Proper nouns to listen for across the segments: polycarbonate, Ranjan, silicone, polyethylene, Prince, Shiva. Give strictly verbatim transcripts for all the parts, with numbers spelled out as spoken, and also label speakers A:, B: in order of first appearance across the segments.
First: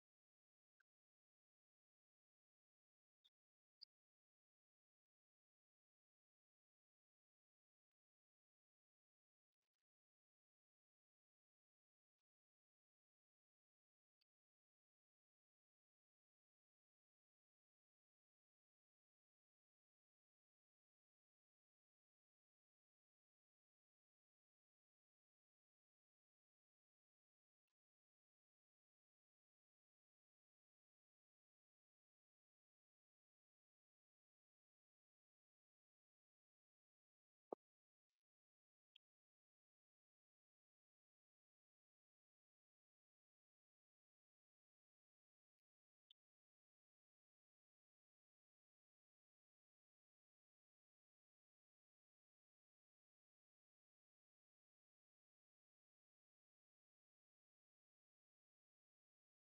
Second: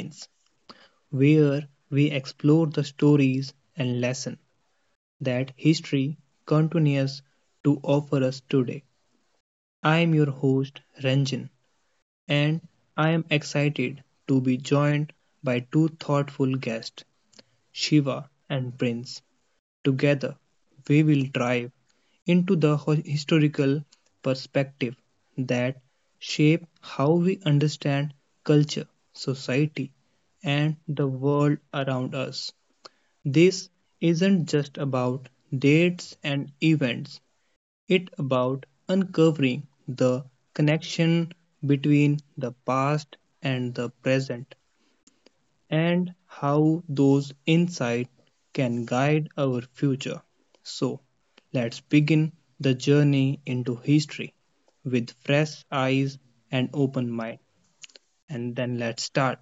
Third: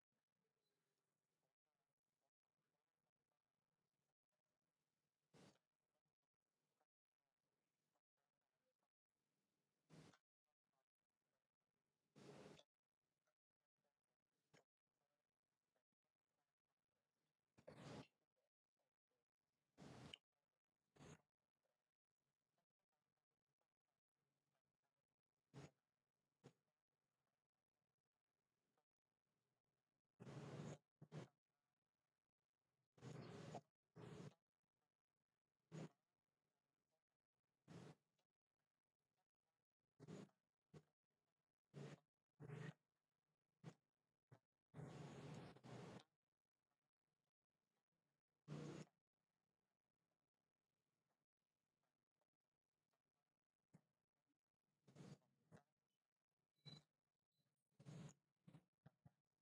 A: Science, where we explore the stories and lessons that history continues to offer us today. I am your host, Ranjan, and I am excited to be joined by two thoughtful guests, Shiva and Prince. Together, we will drive into the historical perspective that shape how we understand culture, society, and the world around us. This isn't just about dates and events, it's about uncovering the connection between the past and the present and how those insights can guide our future. So, let's begin the journey into history with fresh eyes and open mind. And then let's start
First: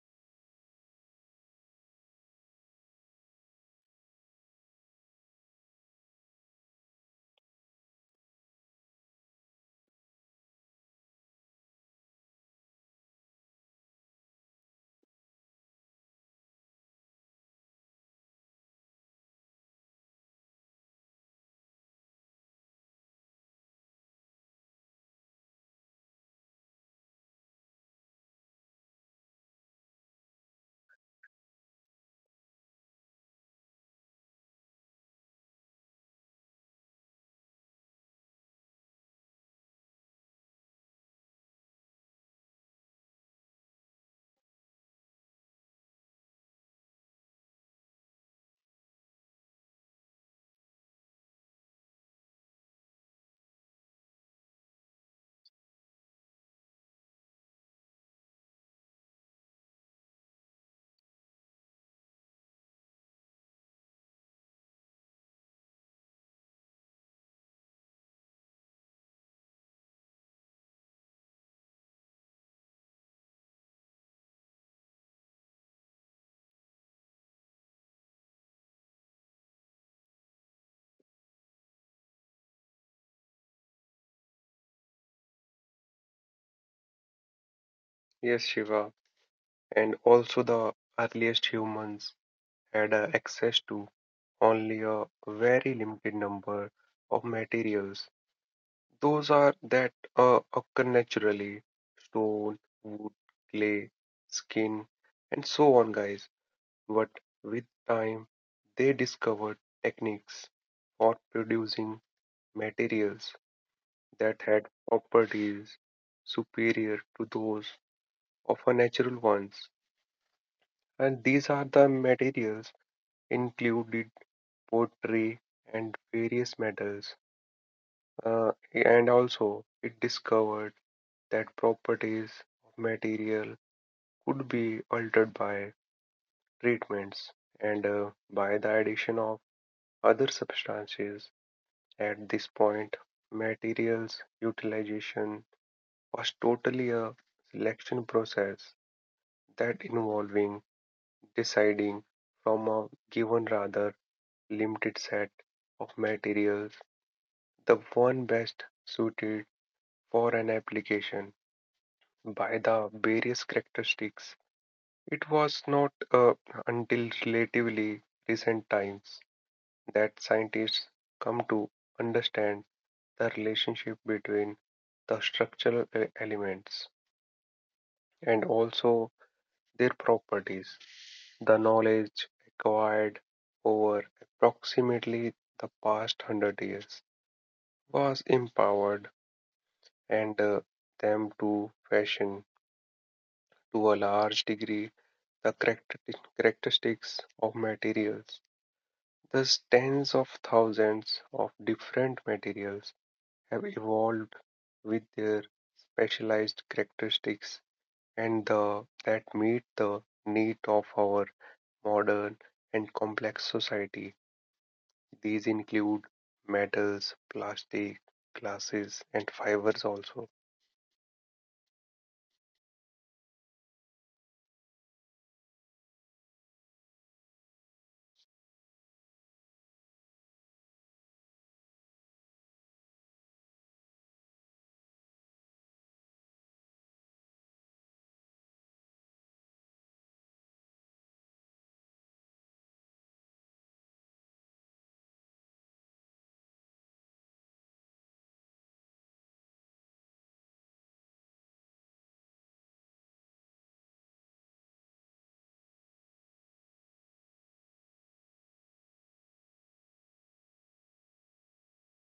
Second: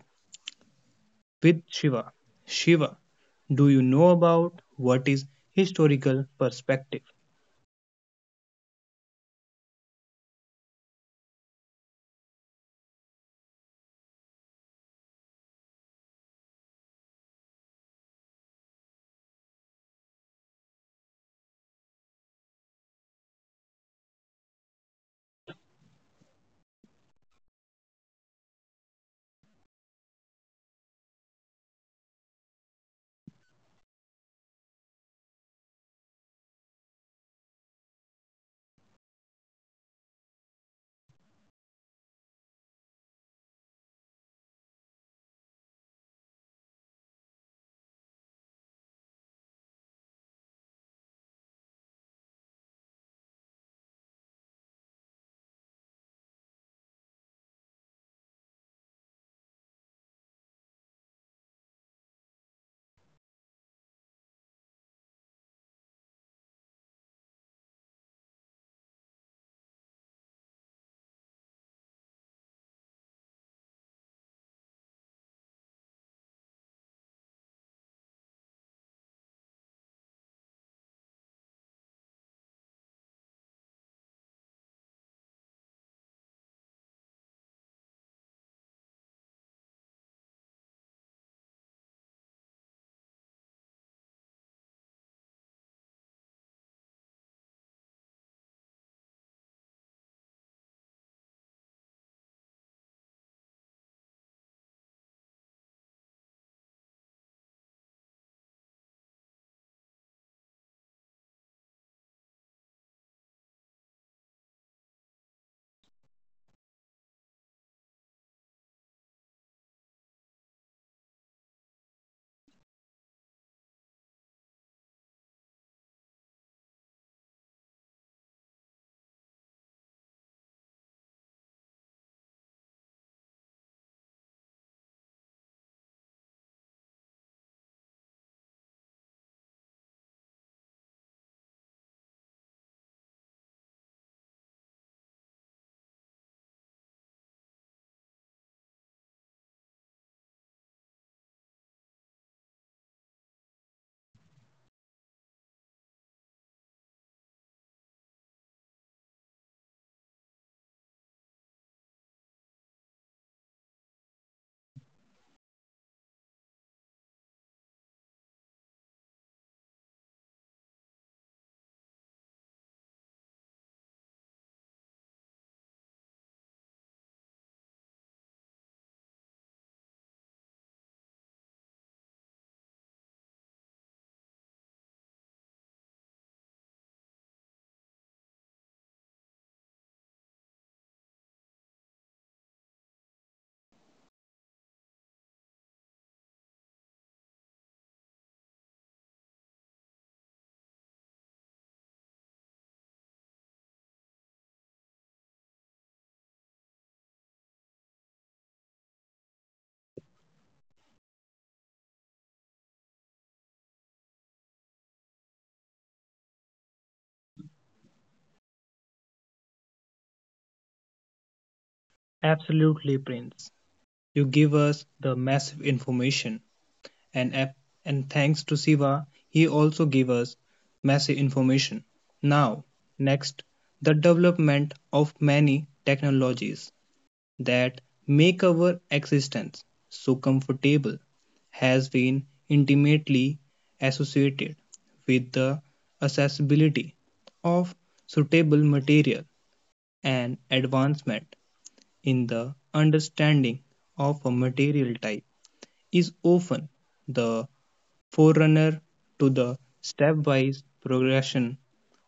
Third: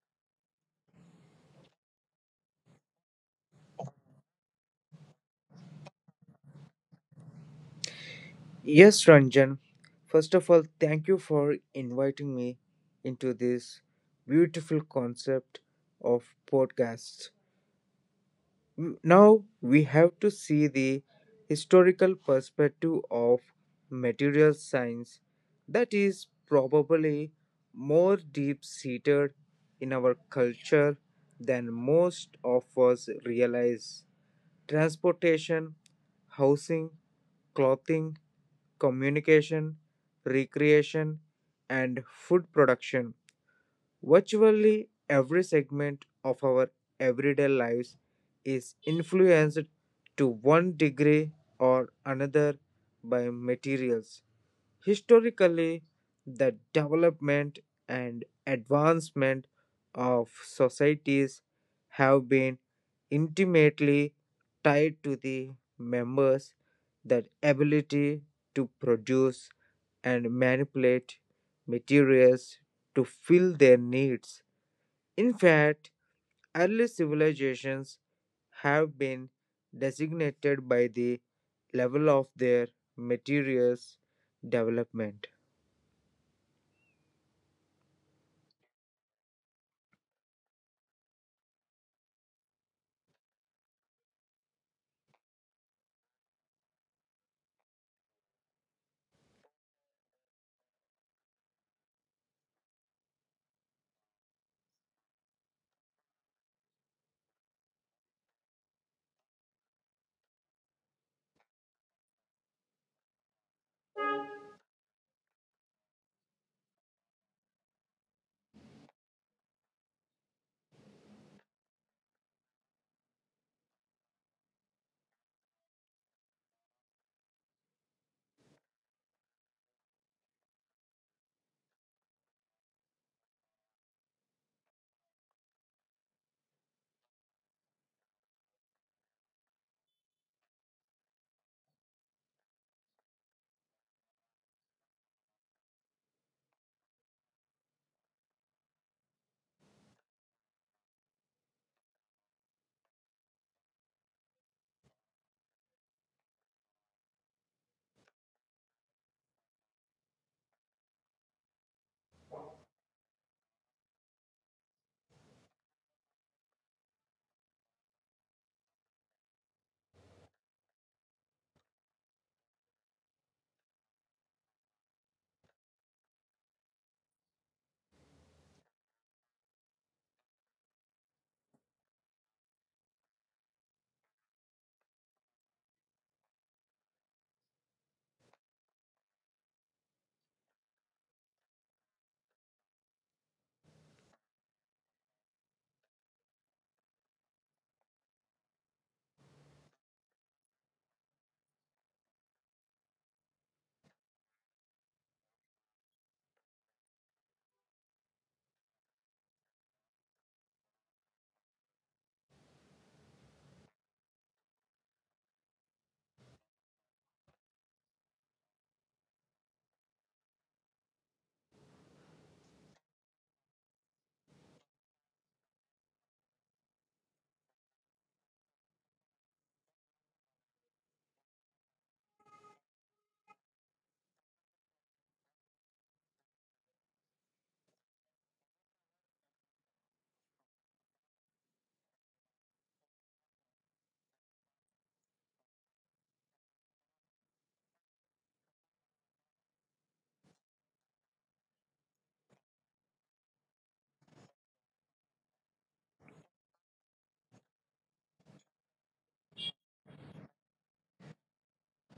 A: with Shiva. Shiva, do you know about what is historical perspective?
B: Yes, Ranjan. First of all, thank you for inviting me into this beautiful concept of podcasts. Now we have to see the historical perspective of material science that is probably more deep seated in our culture than most of us realize. Transportation, housing, clothing, communication, recreation, and food production. Virtually every segment of our everyday lives is influenced to one degree or another by materials. Historically, the development and advancement of societies have been intimately tied to the members' that ability to produce and manipulate materials to fill their needs. In fact, early civilizations have been designated by the level of their materials development.
C: Yes, Shiva, and also the earliest humans had uh, access to only a very limited number of materials. Those are that uh, occur naturally stone, wood, clay, skin, and so on, guys. But with time, they discovered techniques for producing materials that had properties superior to those of a natural ones. And these are the materials included pottery and various metals. Uh, and also it discovered that properties of material could be altered by treatments and uh, by the addition of other substances at this point materials utilization was totally a selection process that involving deciding from a given rather limited set of materials, the one best suited for an application. By the various characteristics, it was not uh, until relatively recent times that scientists come to understand the relationship between the structural e- elements and also their properties. The knowledge acquired over approximately the past one hundred years was empowered and uh, them to fashion to a large degree the character- characteristics of materials. Thus, tens of thousands of different materials have evolved with their specialized characteristics and the, that meet the need of our modern and complex society. These include metals, plastic, glasses, and fibers also.
A: Absolutely, Prince. You give us the massive information and app, and thanks to Siva, he also gave us massive information. Now, next, the development of many technologies that make our existence so comfortable has been intimately associated with the accessibility of suitable material and advancement in the understanding of a material type is often the forerunner to the stepwise progression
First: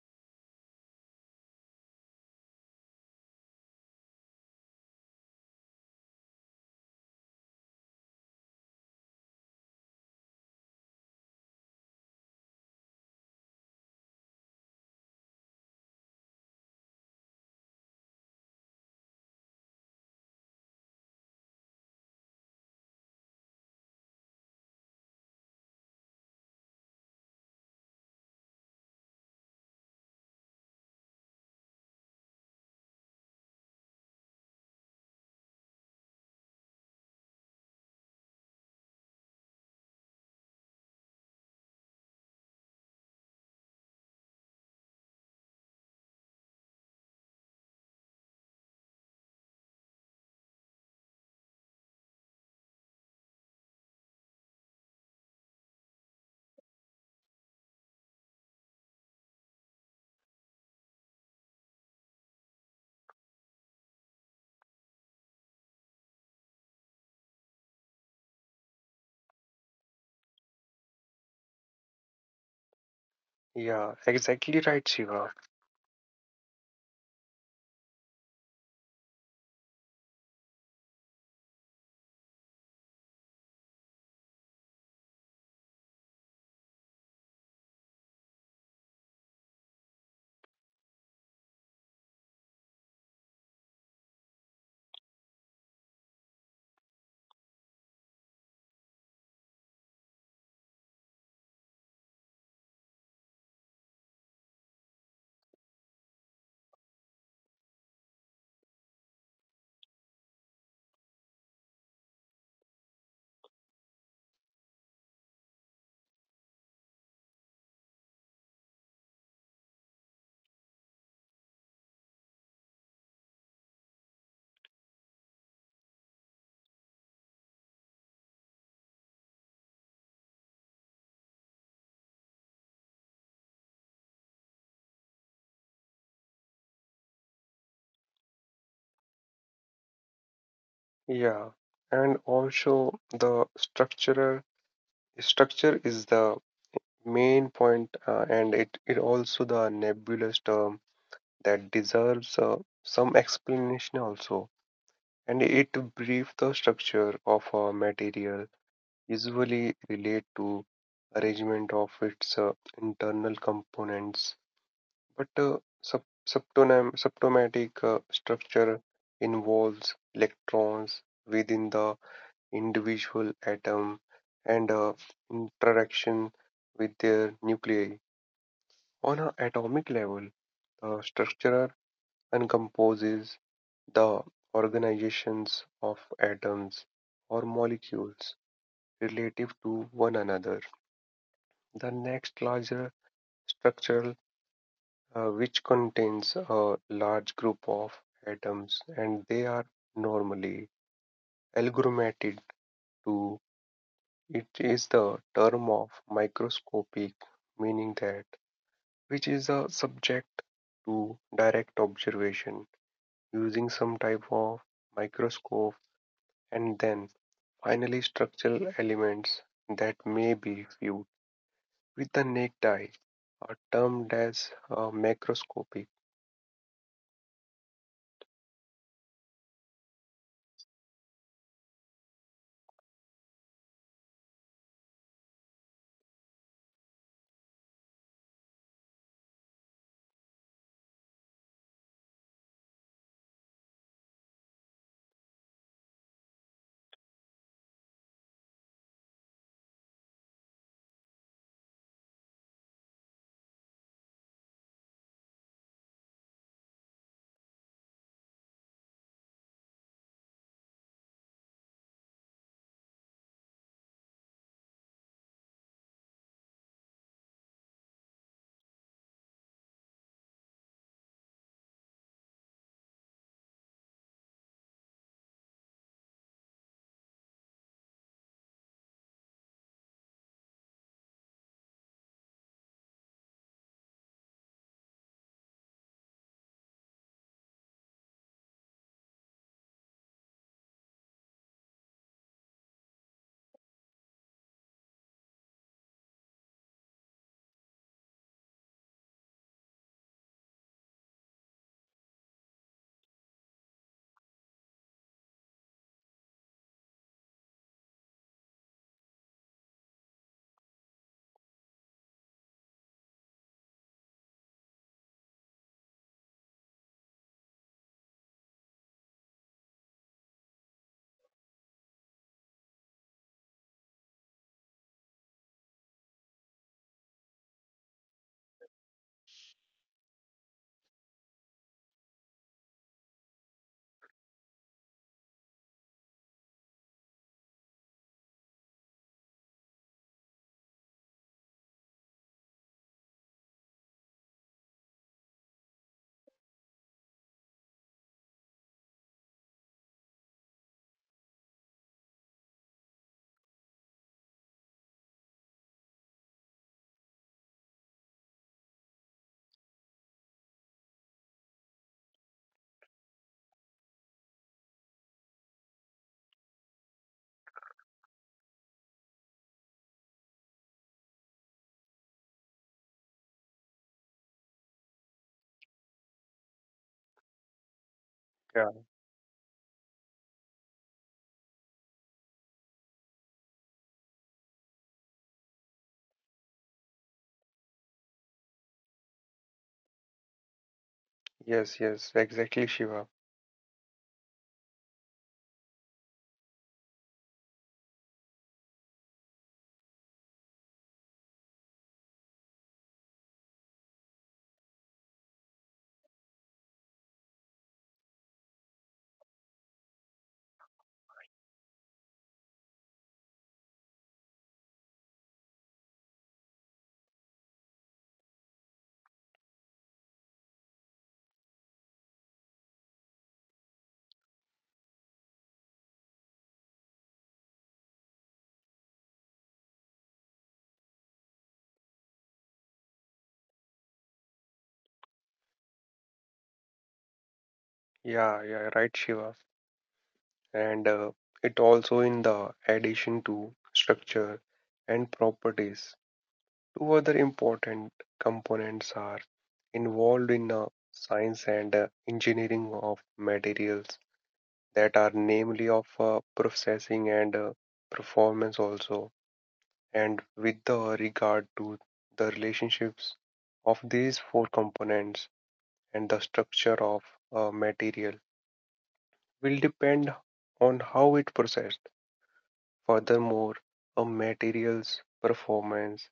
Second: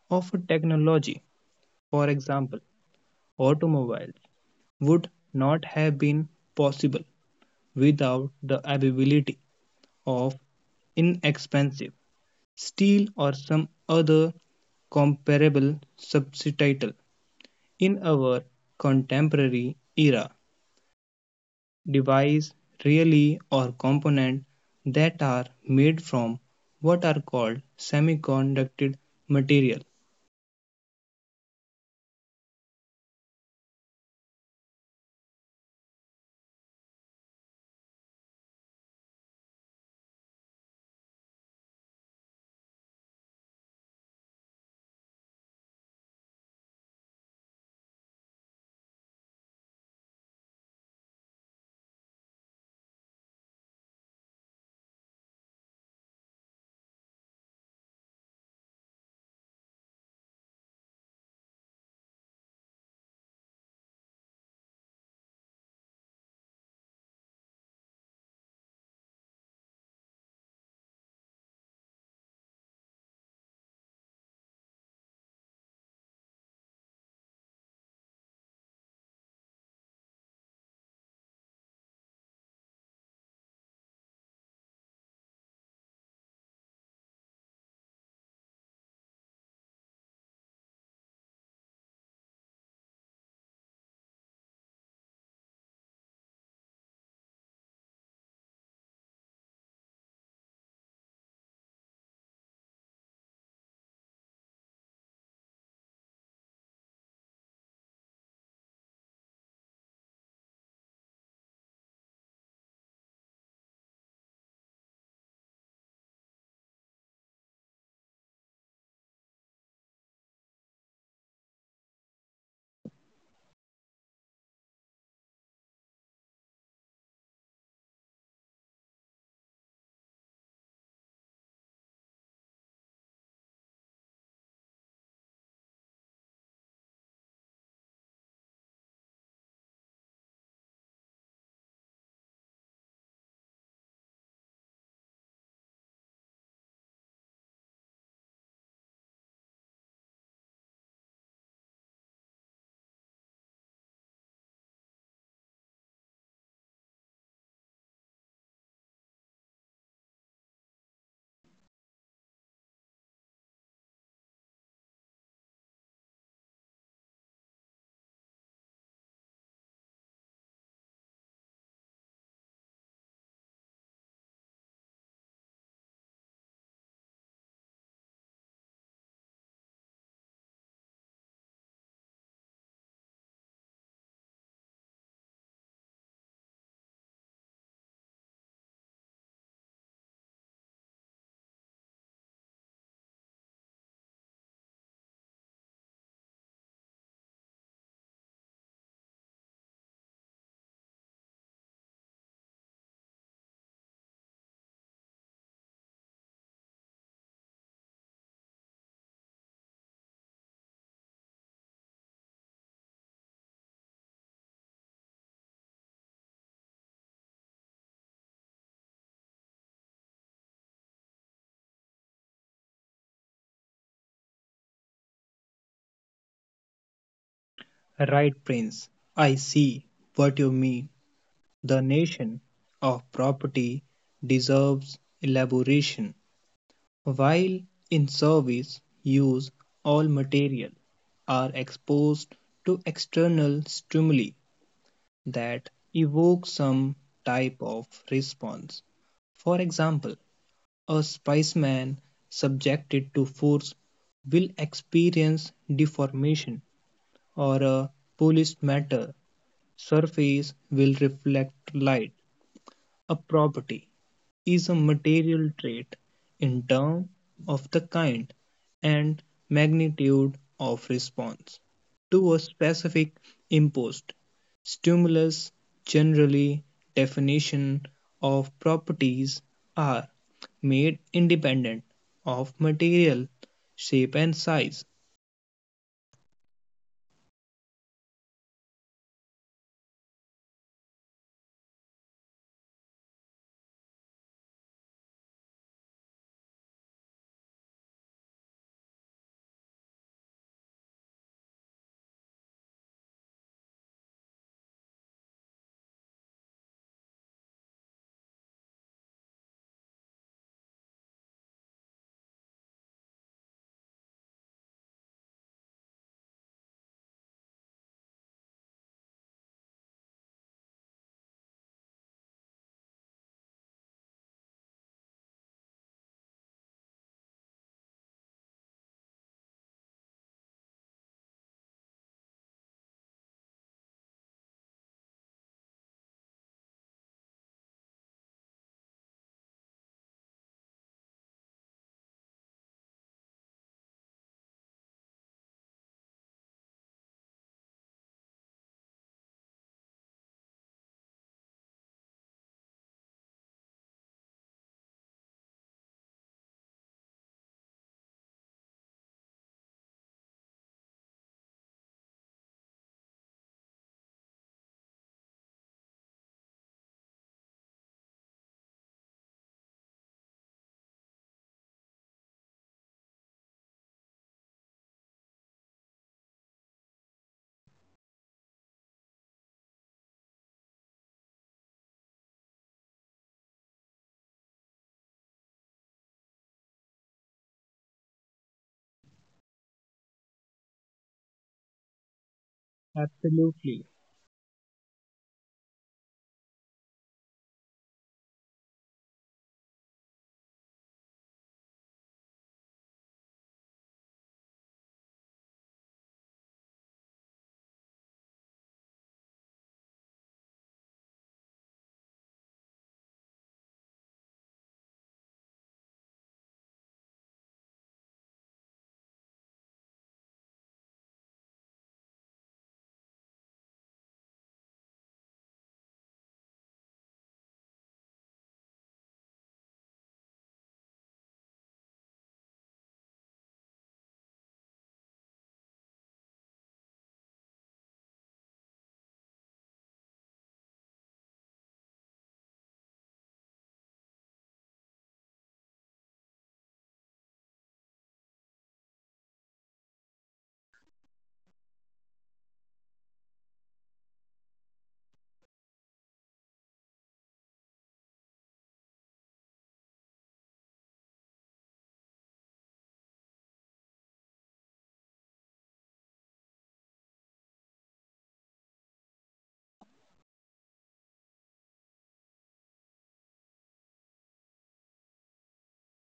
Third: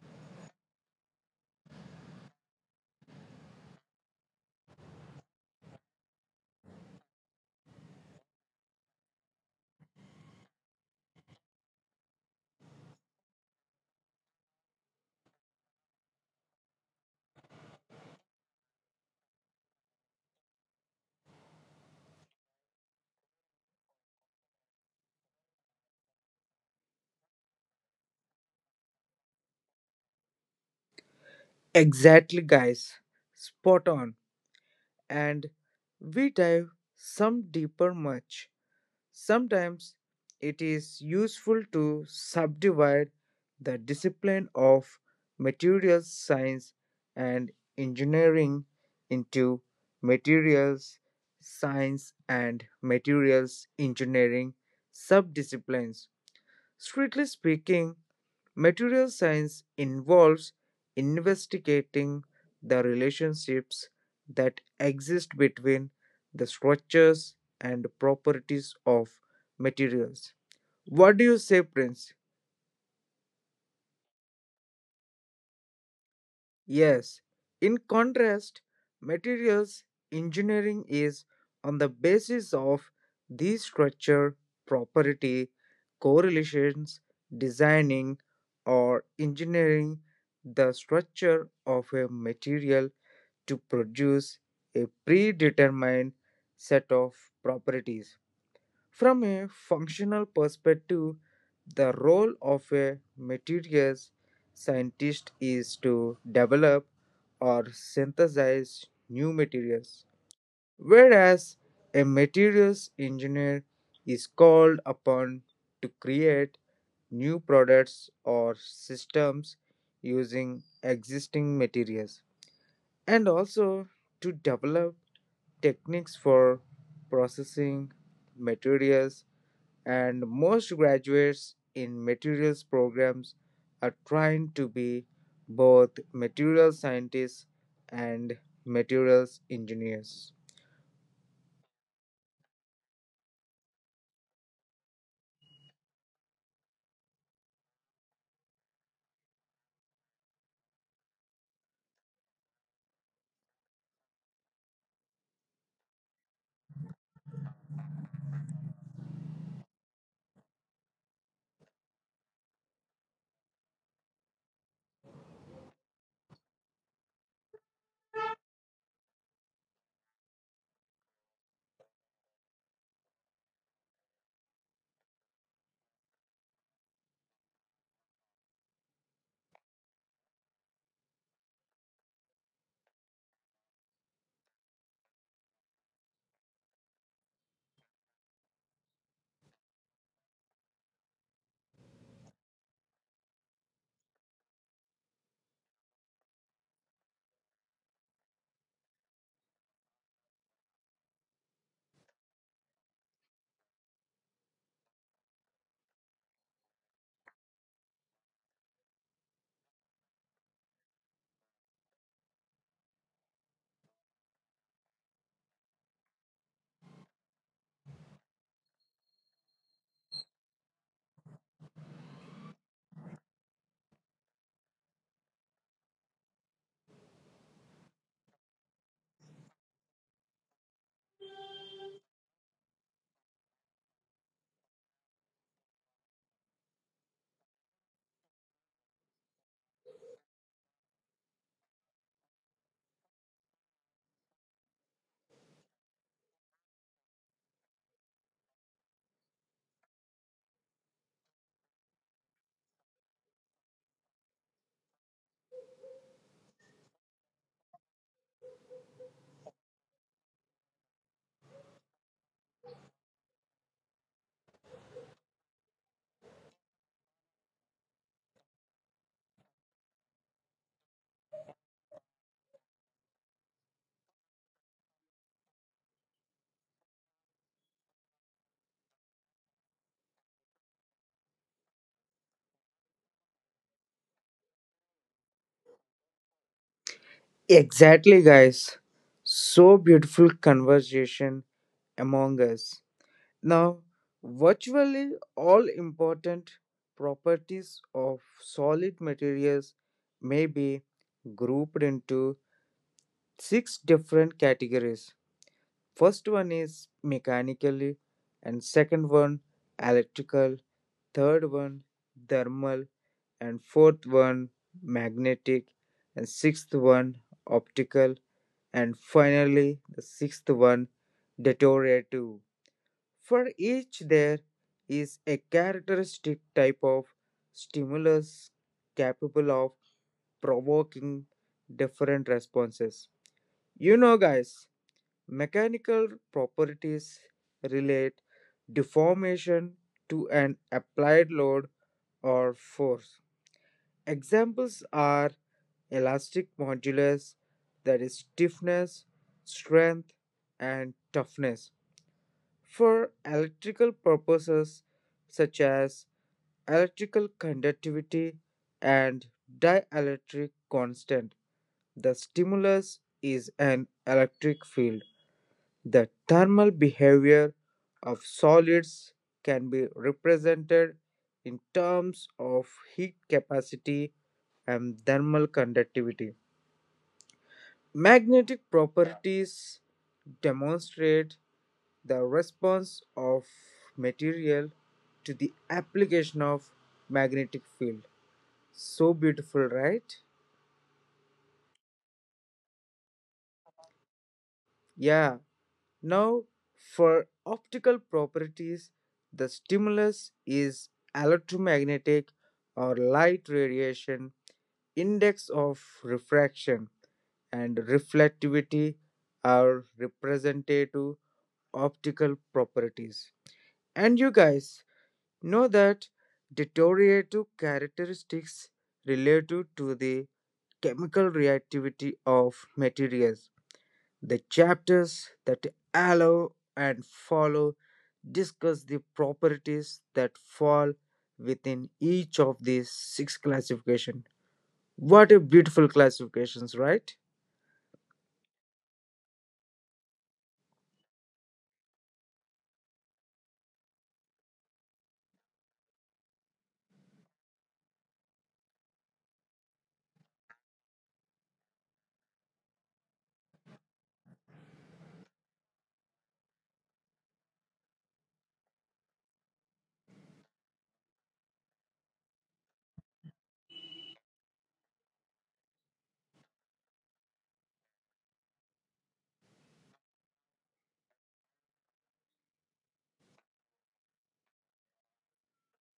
A: of a technology. For example, automobiles would not have been possible without the availability of inexpensive steel or some other comparable substitute. In our contemporary era, devices, really or component that are made from what are called semiconductor material.
B: Exactly, guys. Spot on. And we dive some deeper much. Sometimes it is useful to subdivide the discipline of materials science and engineering into materials science and materials engineering subdisciplines. Strictly speaking, material science involves investigating the relationships that exist between the structures and properties of materials. What do you say, Prince?
C: Yeah, exactly right, Shiva.
B: Yes. In contrast, materials engineering is on the basis of these structure, property, correlations, designing or engineering the structure of a material to produce a predetermined set of properties. From a functional perspective, the role of a materials scientist is to develop or synthesize new materials, whereas a materials engineer is called upon to create new products or systems using existing materials and also to develop techniques for processing materials, and most graduates in materials programs are trying to be both material scientists and materials engineers.
C: Yeah, and also the structural structure is the main point, uh, and it it also the nebulous term that deserves uh, some explanation also. And it brief the structure of a material usually relate to arrangement of its uh, internal components, but uh, sub subtonem- subtomatic uh, structure involves electrons within the individual atom and uh, interaction with their nuclei. On an atomic level, the structure encompasses the organizations of atoms or molecules relative to one another. The next larger structure, uh, which contains a large group of atoms, and they are normally aggregated to it is the term of microscopic meaning that which is a subject to direct observation using some type of microscope and then finally structural elements that may be viewed with the naked eye are termed as uh, macroscopic.
A: Right, Prince. I see what you mean. The nation of property deserves elaboration. While in service, use all material are exposed to external stimuli that evoke some type of response. For example, a spiceman subjected to force will experience deformation, or a police matter surface will reflect light. A property is a material trait in terms of the kind and magnitude of response to a specific imposed stimulus. Generally, definition of properties are made independent of material shape and size.
B: Exactly, guys. So beautiful conversation among us. Now, virtually all important properties of solid materials may be grouped into six different categories. First one is mechanical, and second one electrical, third one thermal, and fourth one magnetic, and sixth one optical, and finally the sixth one deteriorative. For each there is a characteristic type of stimulus capable of provoking different responses. You know, guys, mechanical properties relate deformation to an applied load or force. Examples are elastic modulus, that is, stiffness, strength, and toughness. For electrical purposes, such as electrical conductivity and dielectric constant, the stimulus is an electric field. The thermal behavior of solids can be represented in terms of heat capacity and thermal conductivity. Magnetic
C: Yeah.
B: properties demonstrate the response of material to the application of magnetic field. So beautiful, right?
C: Yes, yes, exactly Shiva.
A: Absolutely.
B: Yeah. Now, for optical properties, the stimulus is electromagnetic or light radiation, index of refraction, and reflectivity are representative optical properties. And you guys know that deteriorative characteristics relative to the chemical reactivity of materials, the chapters that allow and follow discuss the properties that fall within each of these six classification. What a beautiful classifications, right?
C: Yeah, yeah, right Shiva. And uh, it also in the addition to structure and properties two other important components are involved in the science and uh, engineering of materials that are namely of uh, processing and uh, performance also and with the regard to the relationships of these four components and the structure of a material will depend on how it processed. Furthermore, a material's performance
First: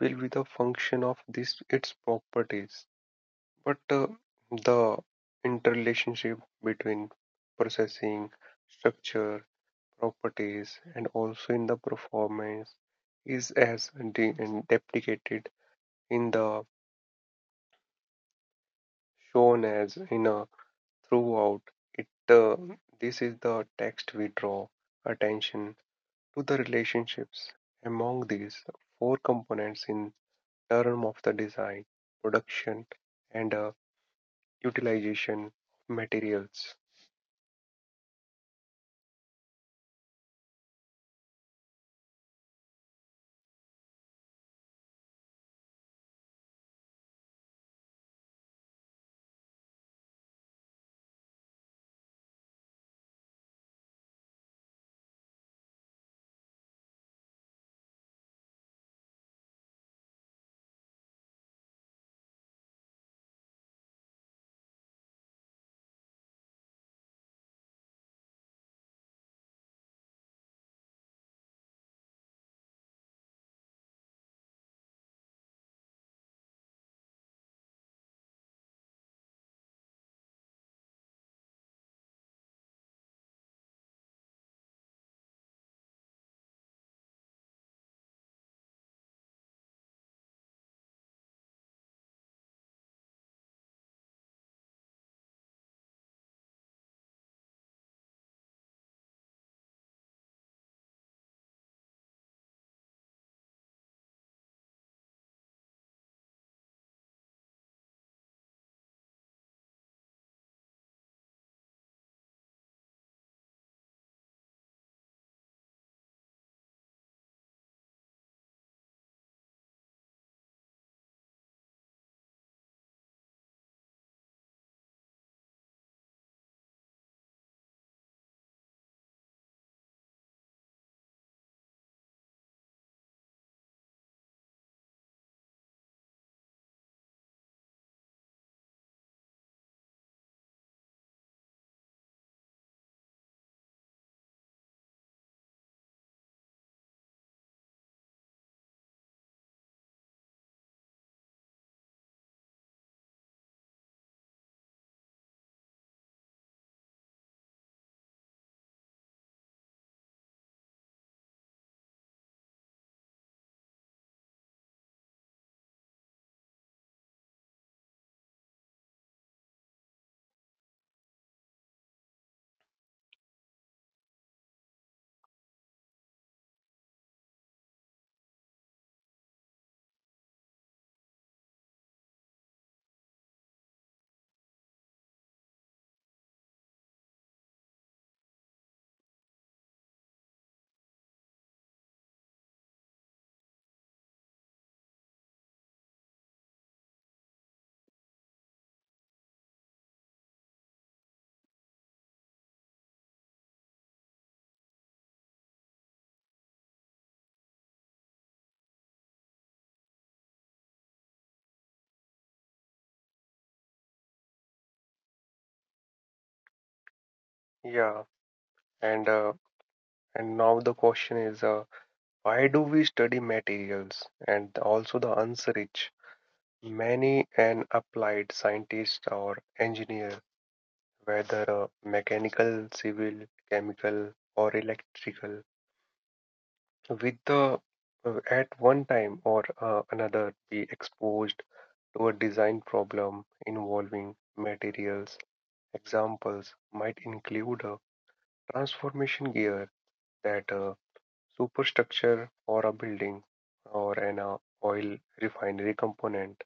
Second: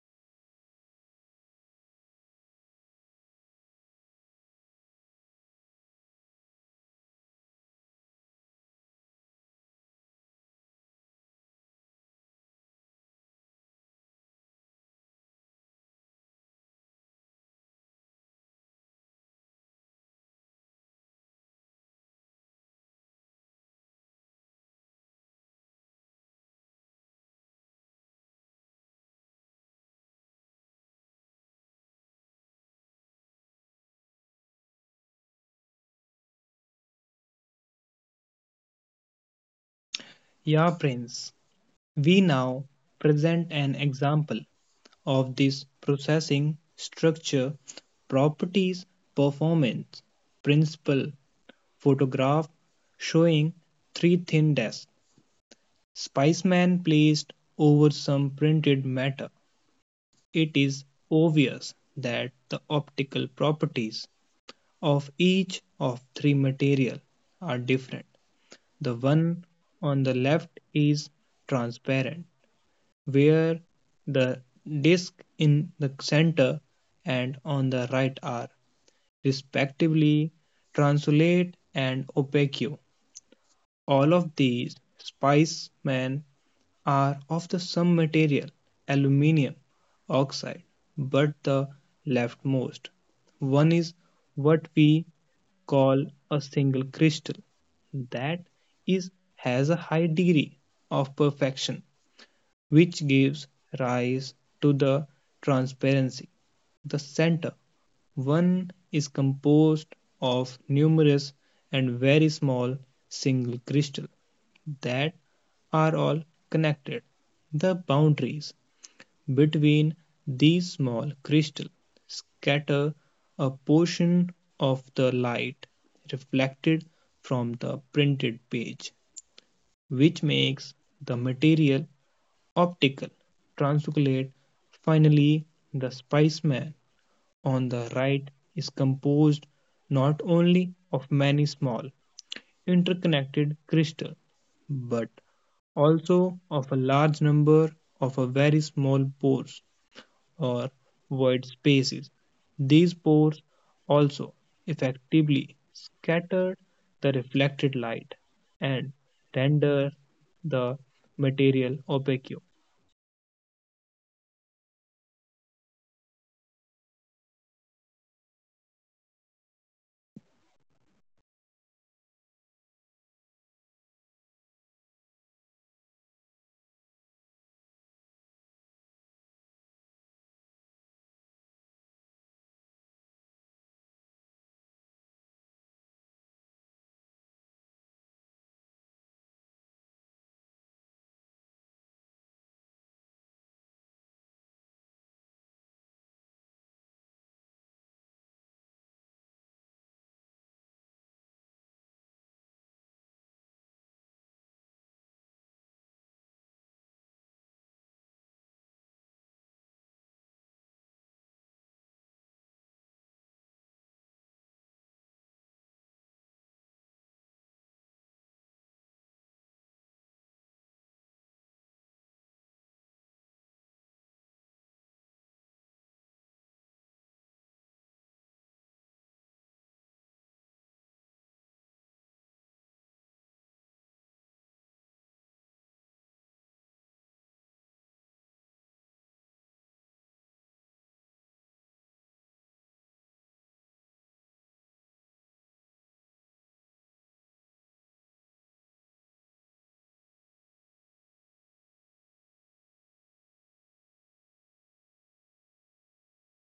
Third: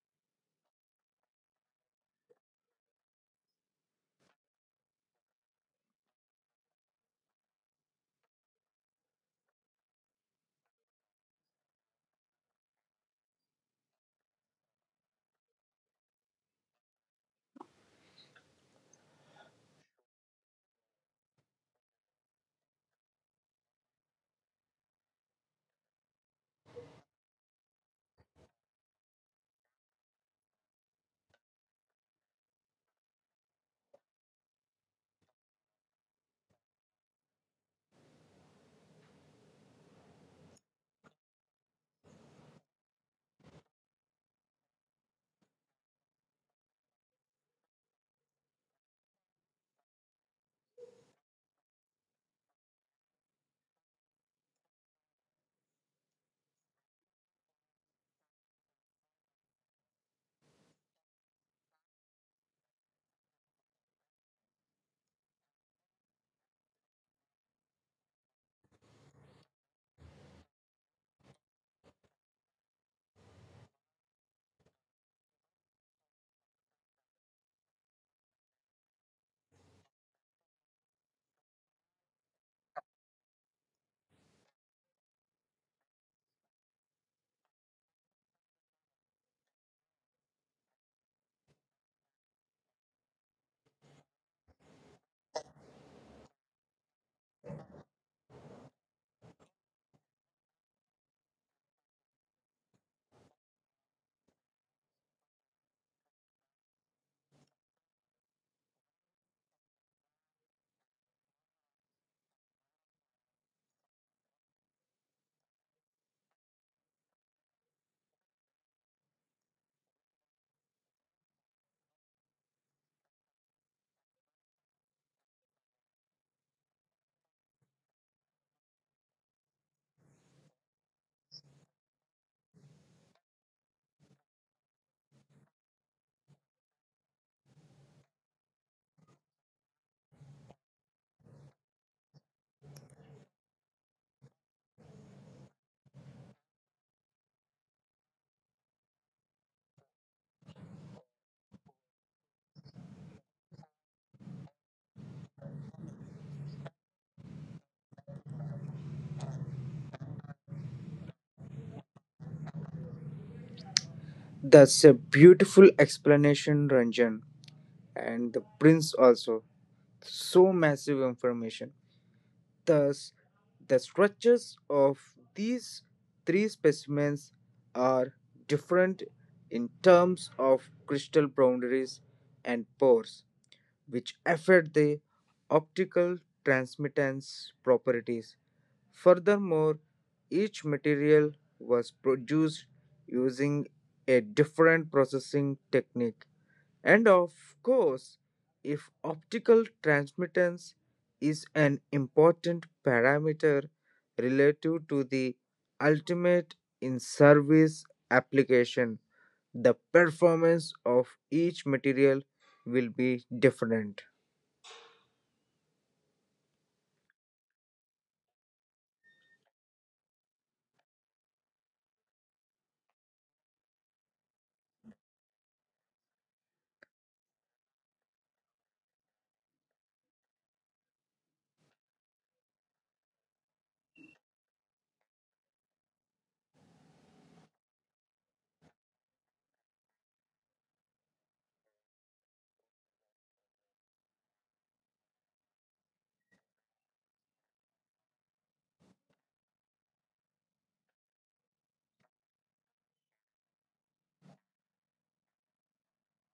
C: will be the function of this its properties. But uh, the interrelationship between processing, structure, properties, and also in the performance is as de- and deprecated in the shown as in a throughout it. Uh, this is the text we draw attention to the relationships among these four components in term of the design, production, and uh, utilization of materials.
A: Yeah, Prince. We now present an example of this processing structure, properties, performance, principle, photograph showing three thin discs. Spiceman placed over some printed matter. It is obvious that the optical properties of each of three material are different. The one on the left is transparent where the disc in the center and on the right are, respectively, translate and opaque. All of these spicemen are of the same material, aluminium oxide, but the leftmost one is what we call a single crystal that is has a high degree of perfection which gives rise to the transparency. The center, one is composed of numerous and very small single crystals that are all connected. The boundaries between these small crystals scatter a portion of the light reflected from the printed page, which makes the material optical transoculate. Finally, the Spiceman on the right is composed not only of many small interconnected crystals but also of a large number of a very small pores or void spaces. These pores also effectively scatter the reflected light and render the material opaque.
B: That's a beautiful explanation, Ranjan, and the prince also. So massive information. Thus, the structures of these three specimens are different in terms of crystal boundaries and pores, which affect the optical transmittance properties. Furthermore, each material was produced using a different processing technique. And of course, if optical transmittance is an important parameter relative to the ultimate in service application, the performance of each material will be different.
C: Yeah. And uh, and now the question is uh, why do we study materials and also the answer is many an applied scientist or engineer whether uh, mechanical civil chemical or electrical with the uh, at one time or uh, another be exposed to a design problem involving materials examples might include a transformation gear that uh, superstructure for a building or an uh, oil refinery component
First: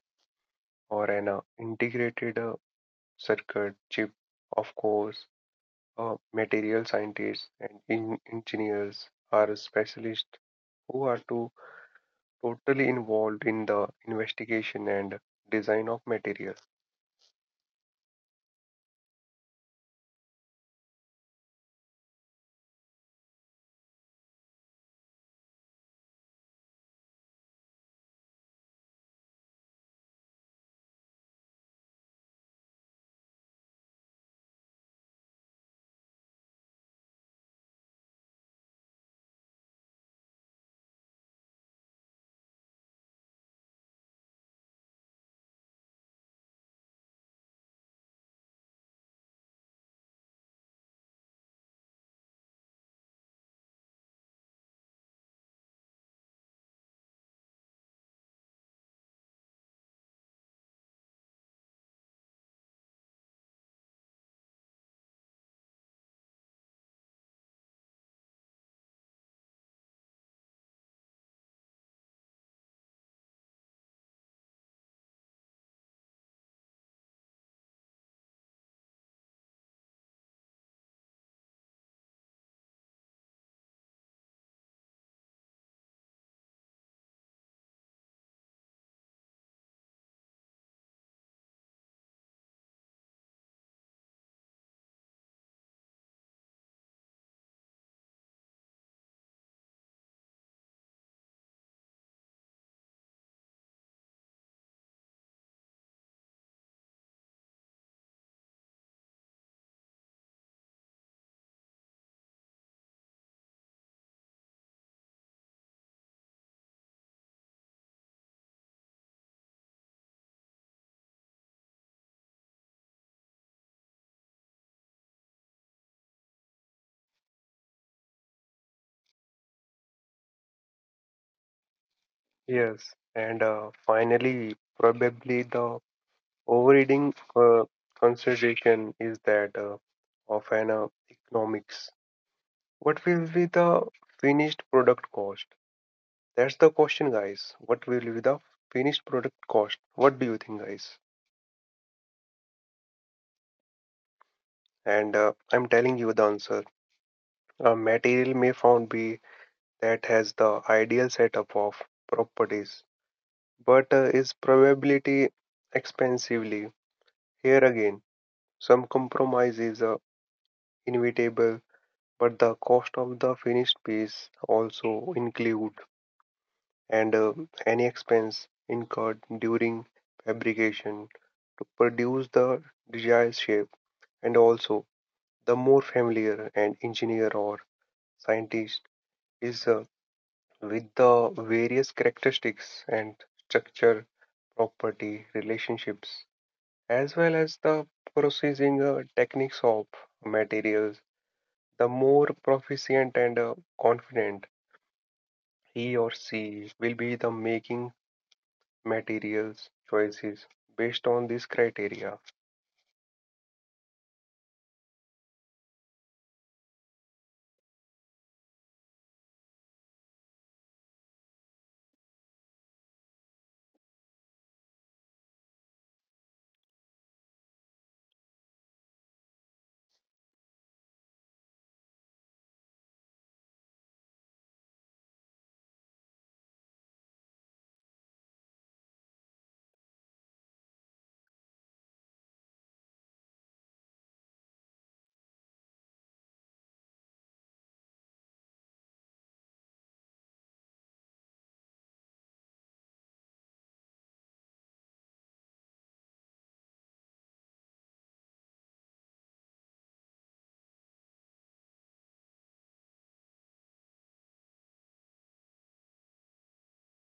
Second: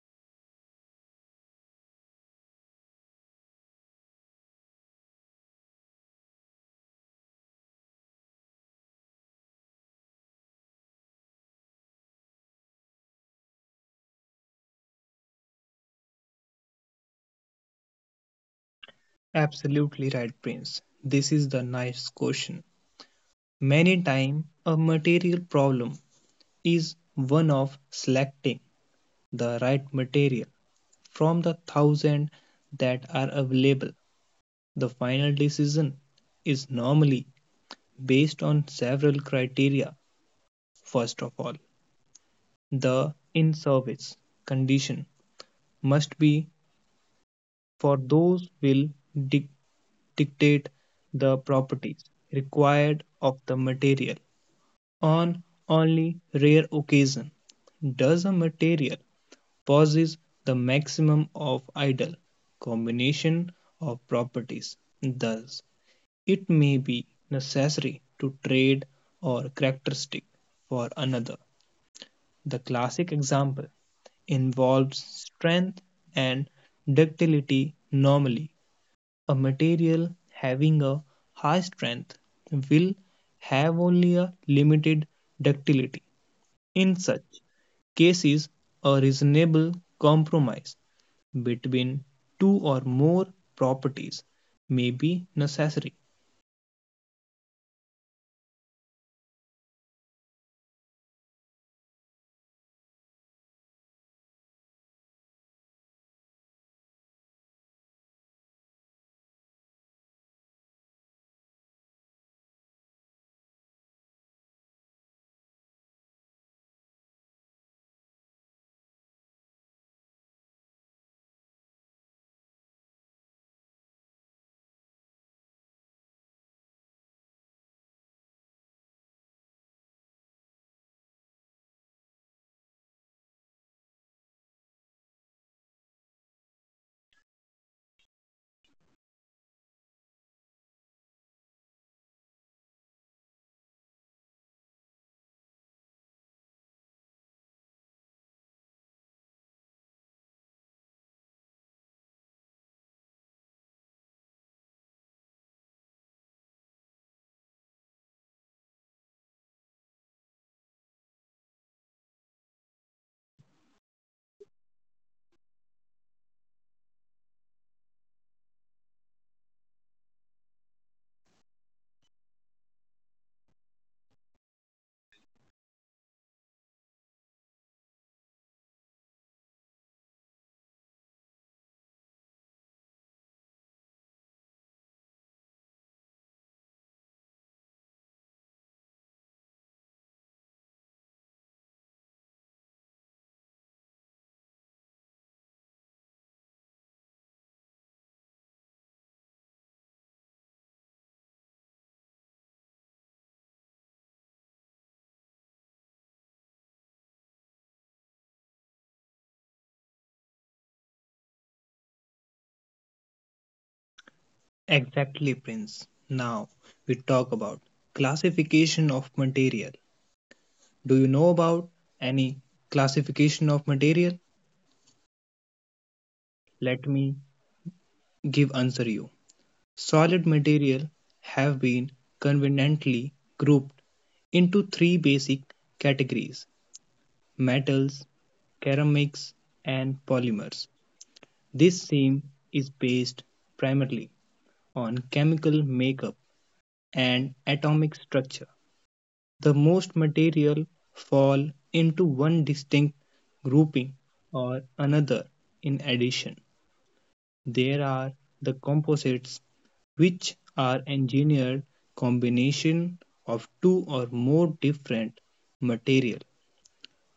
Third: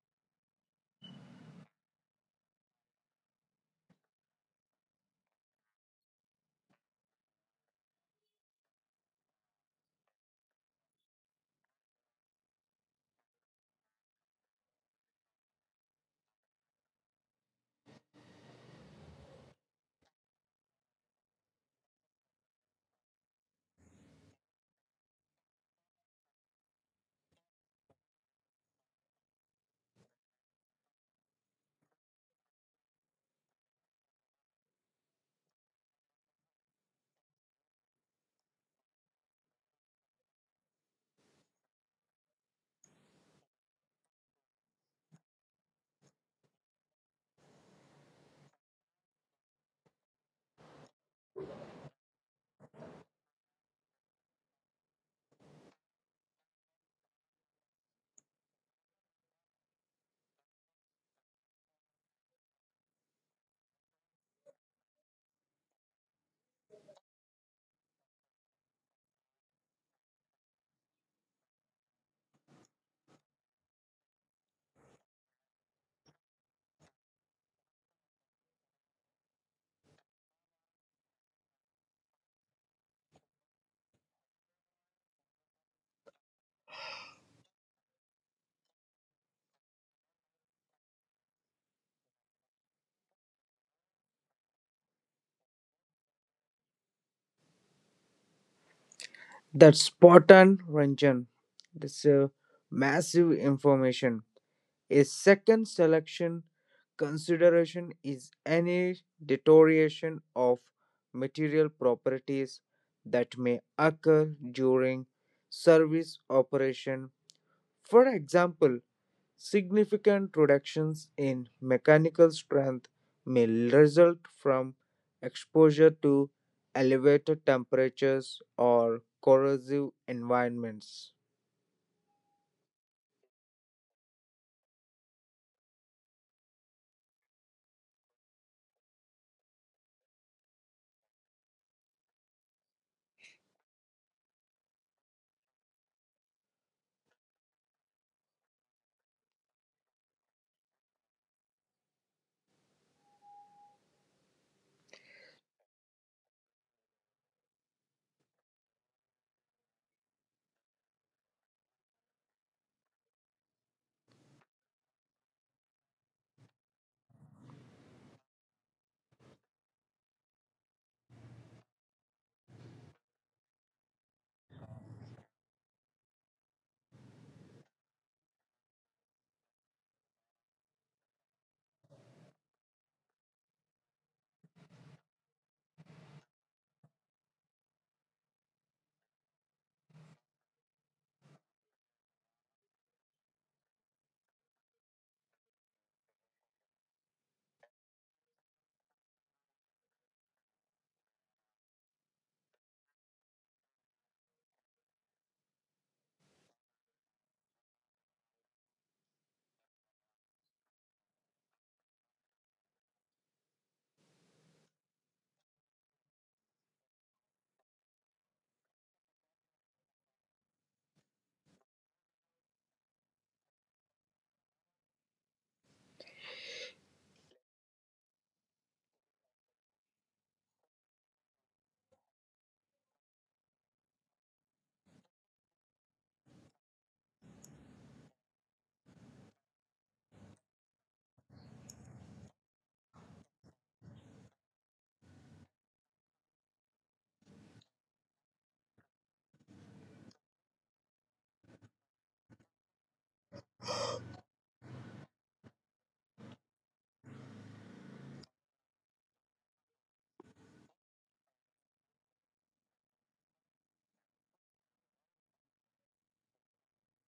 C: or an uh, integrated uh, circuit chip. Of course, uh, material scientists and in- engineers are specialists who are to totally involved in the investigation and design of materials.
A: Absolutely right, Prince. This is the nice question. Many times, a material problem is one of selecting the right material from the thousand that are available. The final decision is normally based on several criteria. First of all, the in service condition must be for those will dic- dictate the properties required of the material. On only rare occasion does a material possess the maximum of ideal combination of properties, thus it may be necessary to trade or characteristic for another. The classic example involves strength and ductility normally a material having a high strength will have only a limited ductility in such cases, a reasonable compromise between two or more properties may be necessary.
B: That spartan on, Ranjan. That's a massive information. A second selection consideration is any deterioration of material properties that may occur during service operation. For example, significant reductions in mechanical strength may result from exposure to elevated temperatures or corrosive environments.
C: Yes, and uh, finally, probably the overriding uh, consideration is that uh, of an uh, economics. What will be the finished product cost? That's the question, guys. What will be the finished product cost? What do you think, guys? And uh, I'm telling you the answer. A material may found be that has the ideal setup of properties, but uh, is probability expensively. Here again, some compromise is uh, inevitable, but the cost of the finished piece also include. And uh, any expense incurred during fabrication to produce the desired shape and also the more familiar an engineer or scientist is uh, with the various characteristics and structure property relationships as well as the processing uh, techniques of materials the more proficient and uh, confident he or she will be the making materials choices based on these criteria.
A: Exactly, Prince. Now we talk about classification of material. Do you know about any classification of material? Let me give answer you. Solid material have been conveniently grouped into three basic categories: metals, ceramics, and polymers. This theme is based primarily on chemical makeup and atomic structure. The most material fall into one distinct grouping or another in addition. There are the composites, which are engineered combination of two or more different material.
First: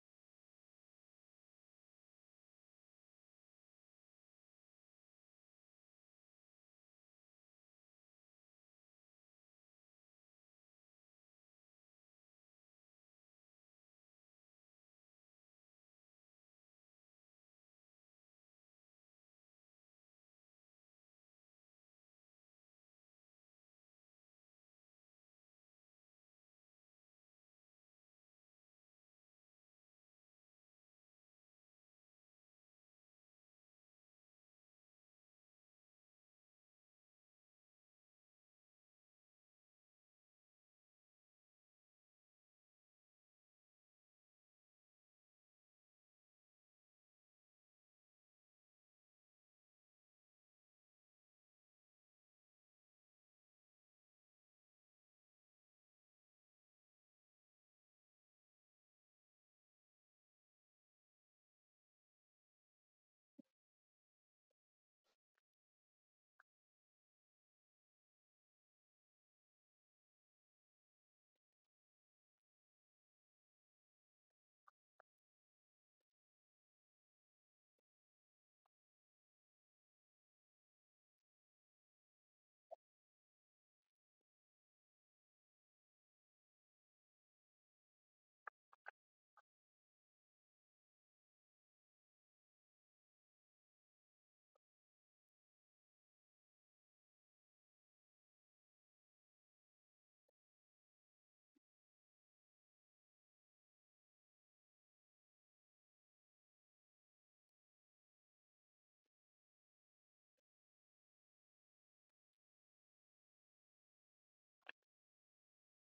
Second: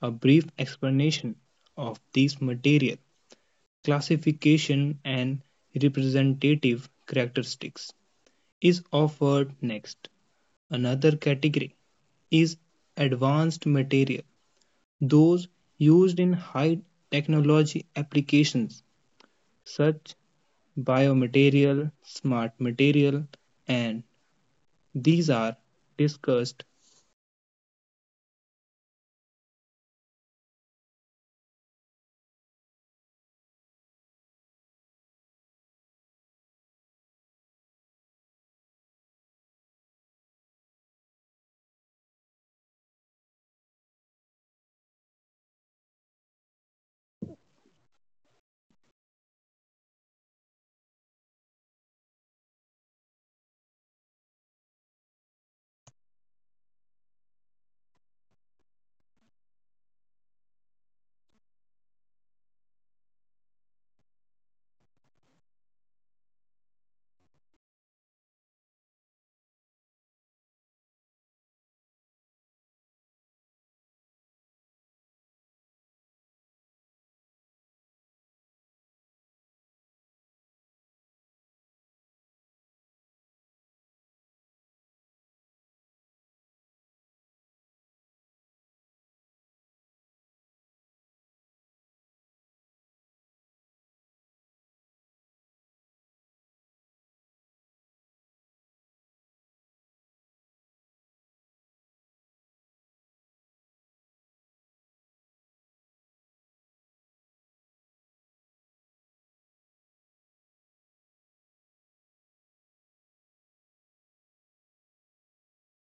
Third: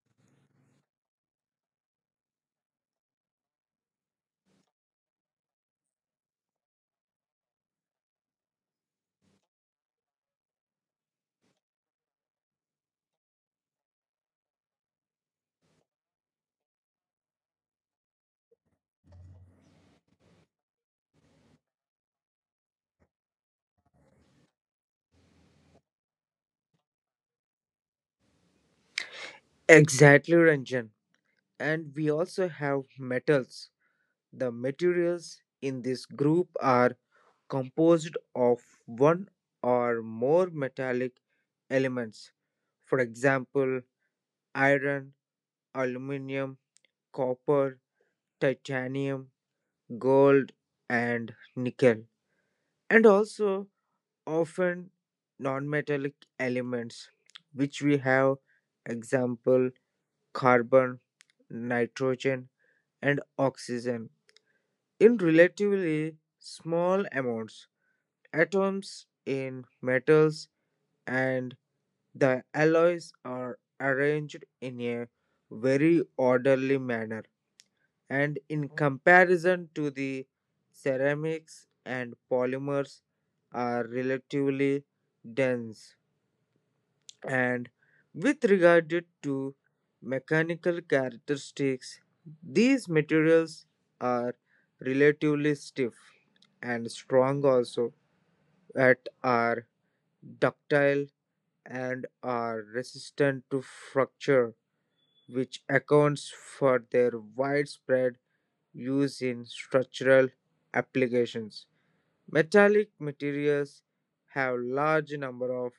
A: A brief explanation of these material classification and representative characteristics is offered next. Another category is advanced material, those used in high technology applications such biomaterial, smart material, and these are discussed
B: Exactly, Ranjan. And we also have metals. The materials in this group are composed of one or more metallic elements. For example, iron, aluminium, copper, titanium, gold and nickel, and also often non-metallic elements, which we have example carbon, nitrogen, and oxygen in relatively small amounts. Atoms in metals and the alloys are arranged in a very orderly manner and in comparison to the ceramics and polymers are relatively dense, and with regard to mechanical characteristics these materials are relatively stiff and strong also that are ductile and are resistant to fracture which accounts for their widespread used in structural applications. Metallic materials have large number of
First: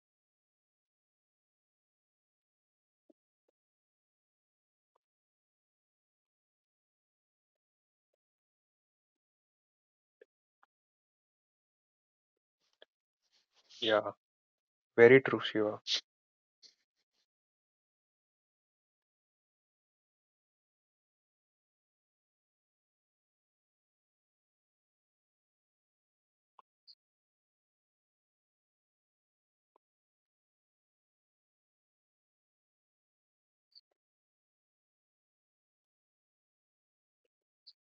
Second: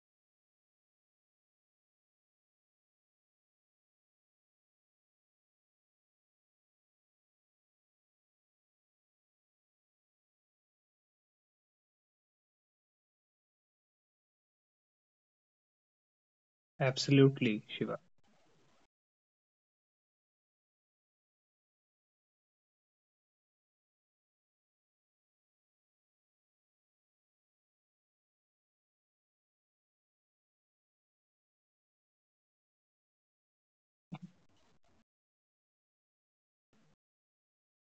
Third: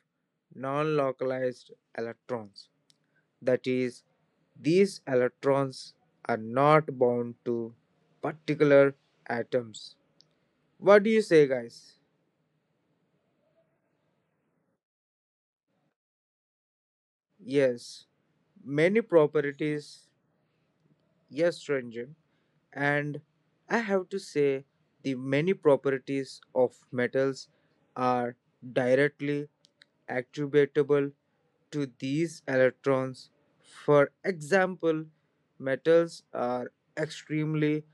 B: non-localized electrons. That is, these electrons are not bound to particular atoms. What do you say, guys?
C: Yeah, very true, Shiva.
A: absolutely, Shiva.
B: Yes, many properties. Yes, Ranjan. And I have to say the many properties of metals are directly attributable to these electrons. For example, metals are extremely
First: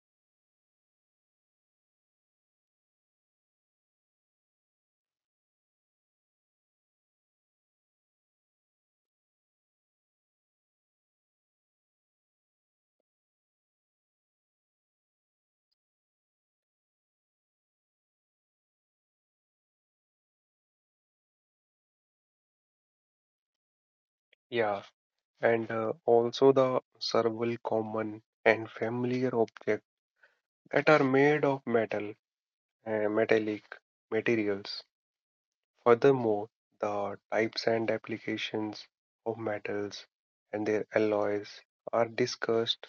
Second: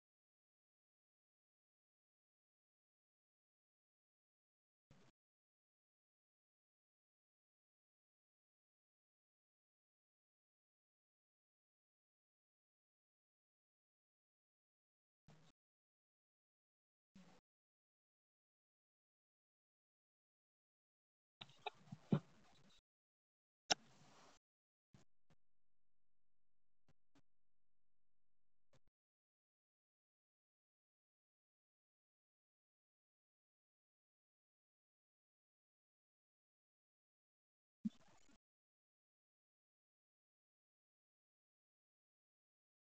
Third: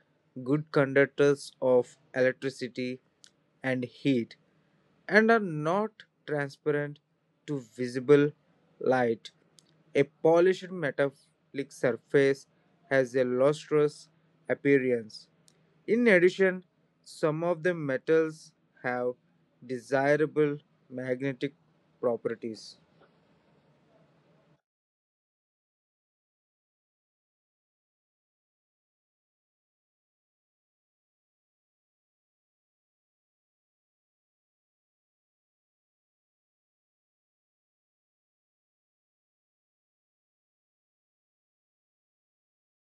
B: good conductors of electricity and heat and are not transparent to visible light. A polished metallic surface has a lustrous appearance. In addition, some of the metals have desirable magnetic properties.
C: Yeah, and uh, also the several common and familiar objects that are made of metal and metallic materials. Furthermore, the types and applications of metals and their alloys are discussed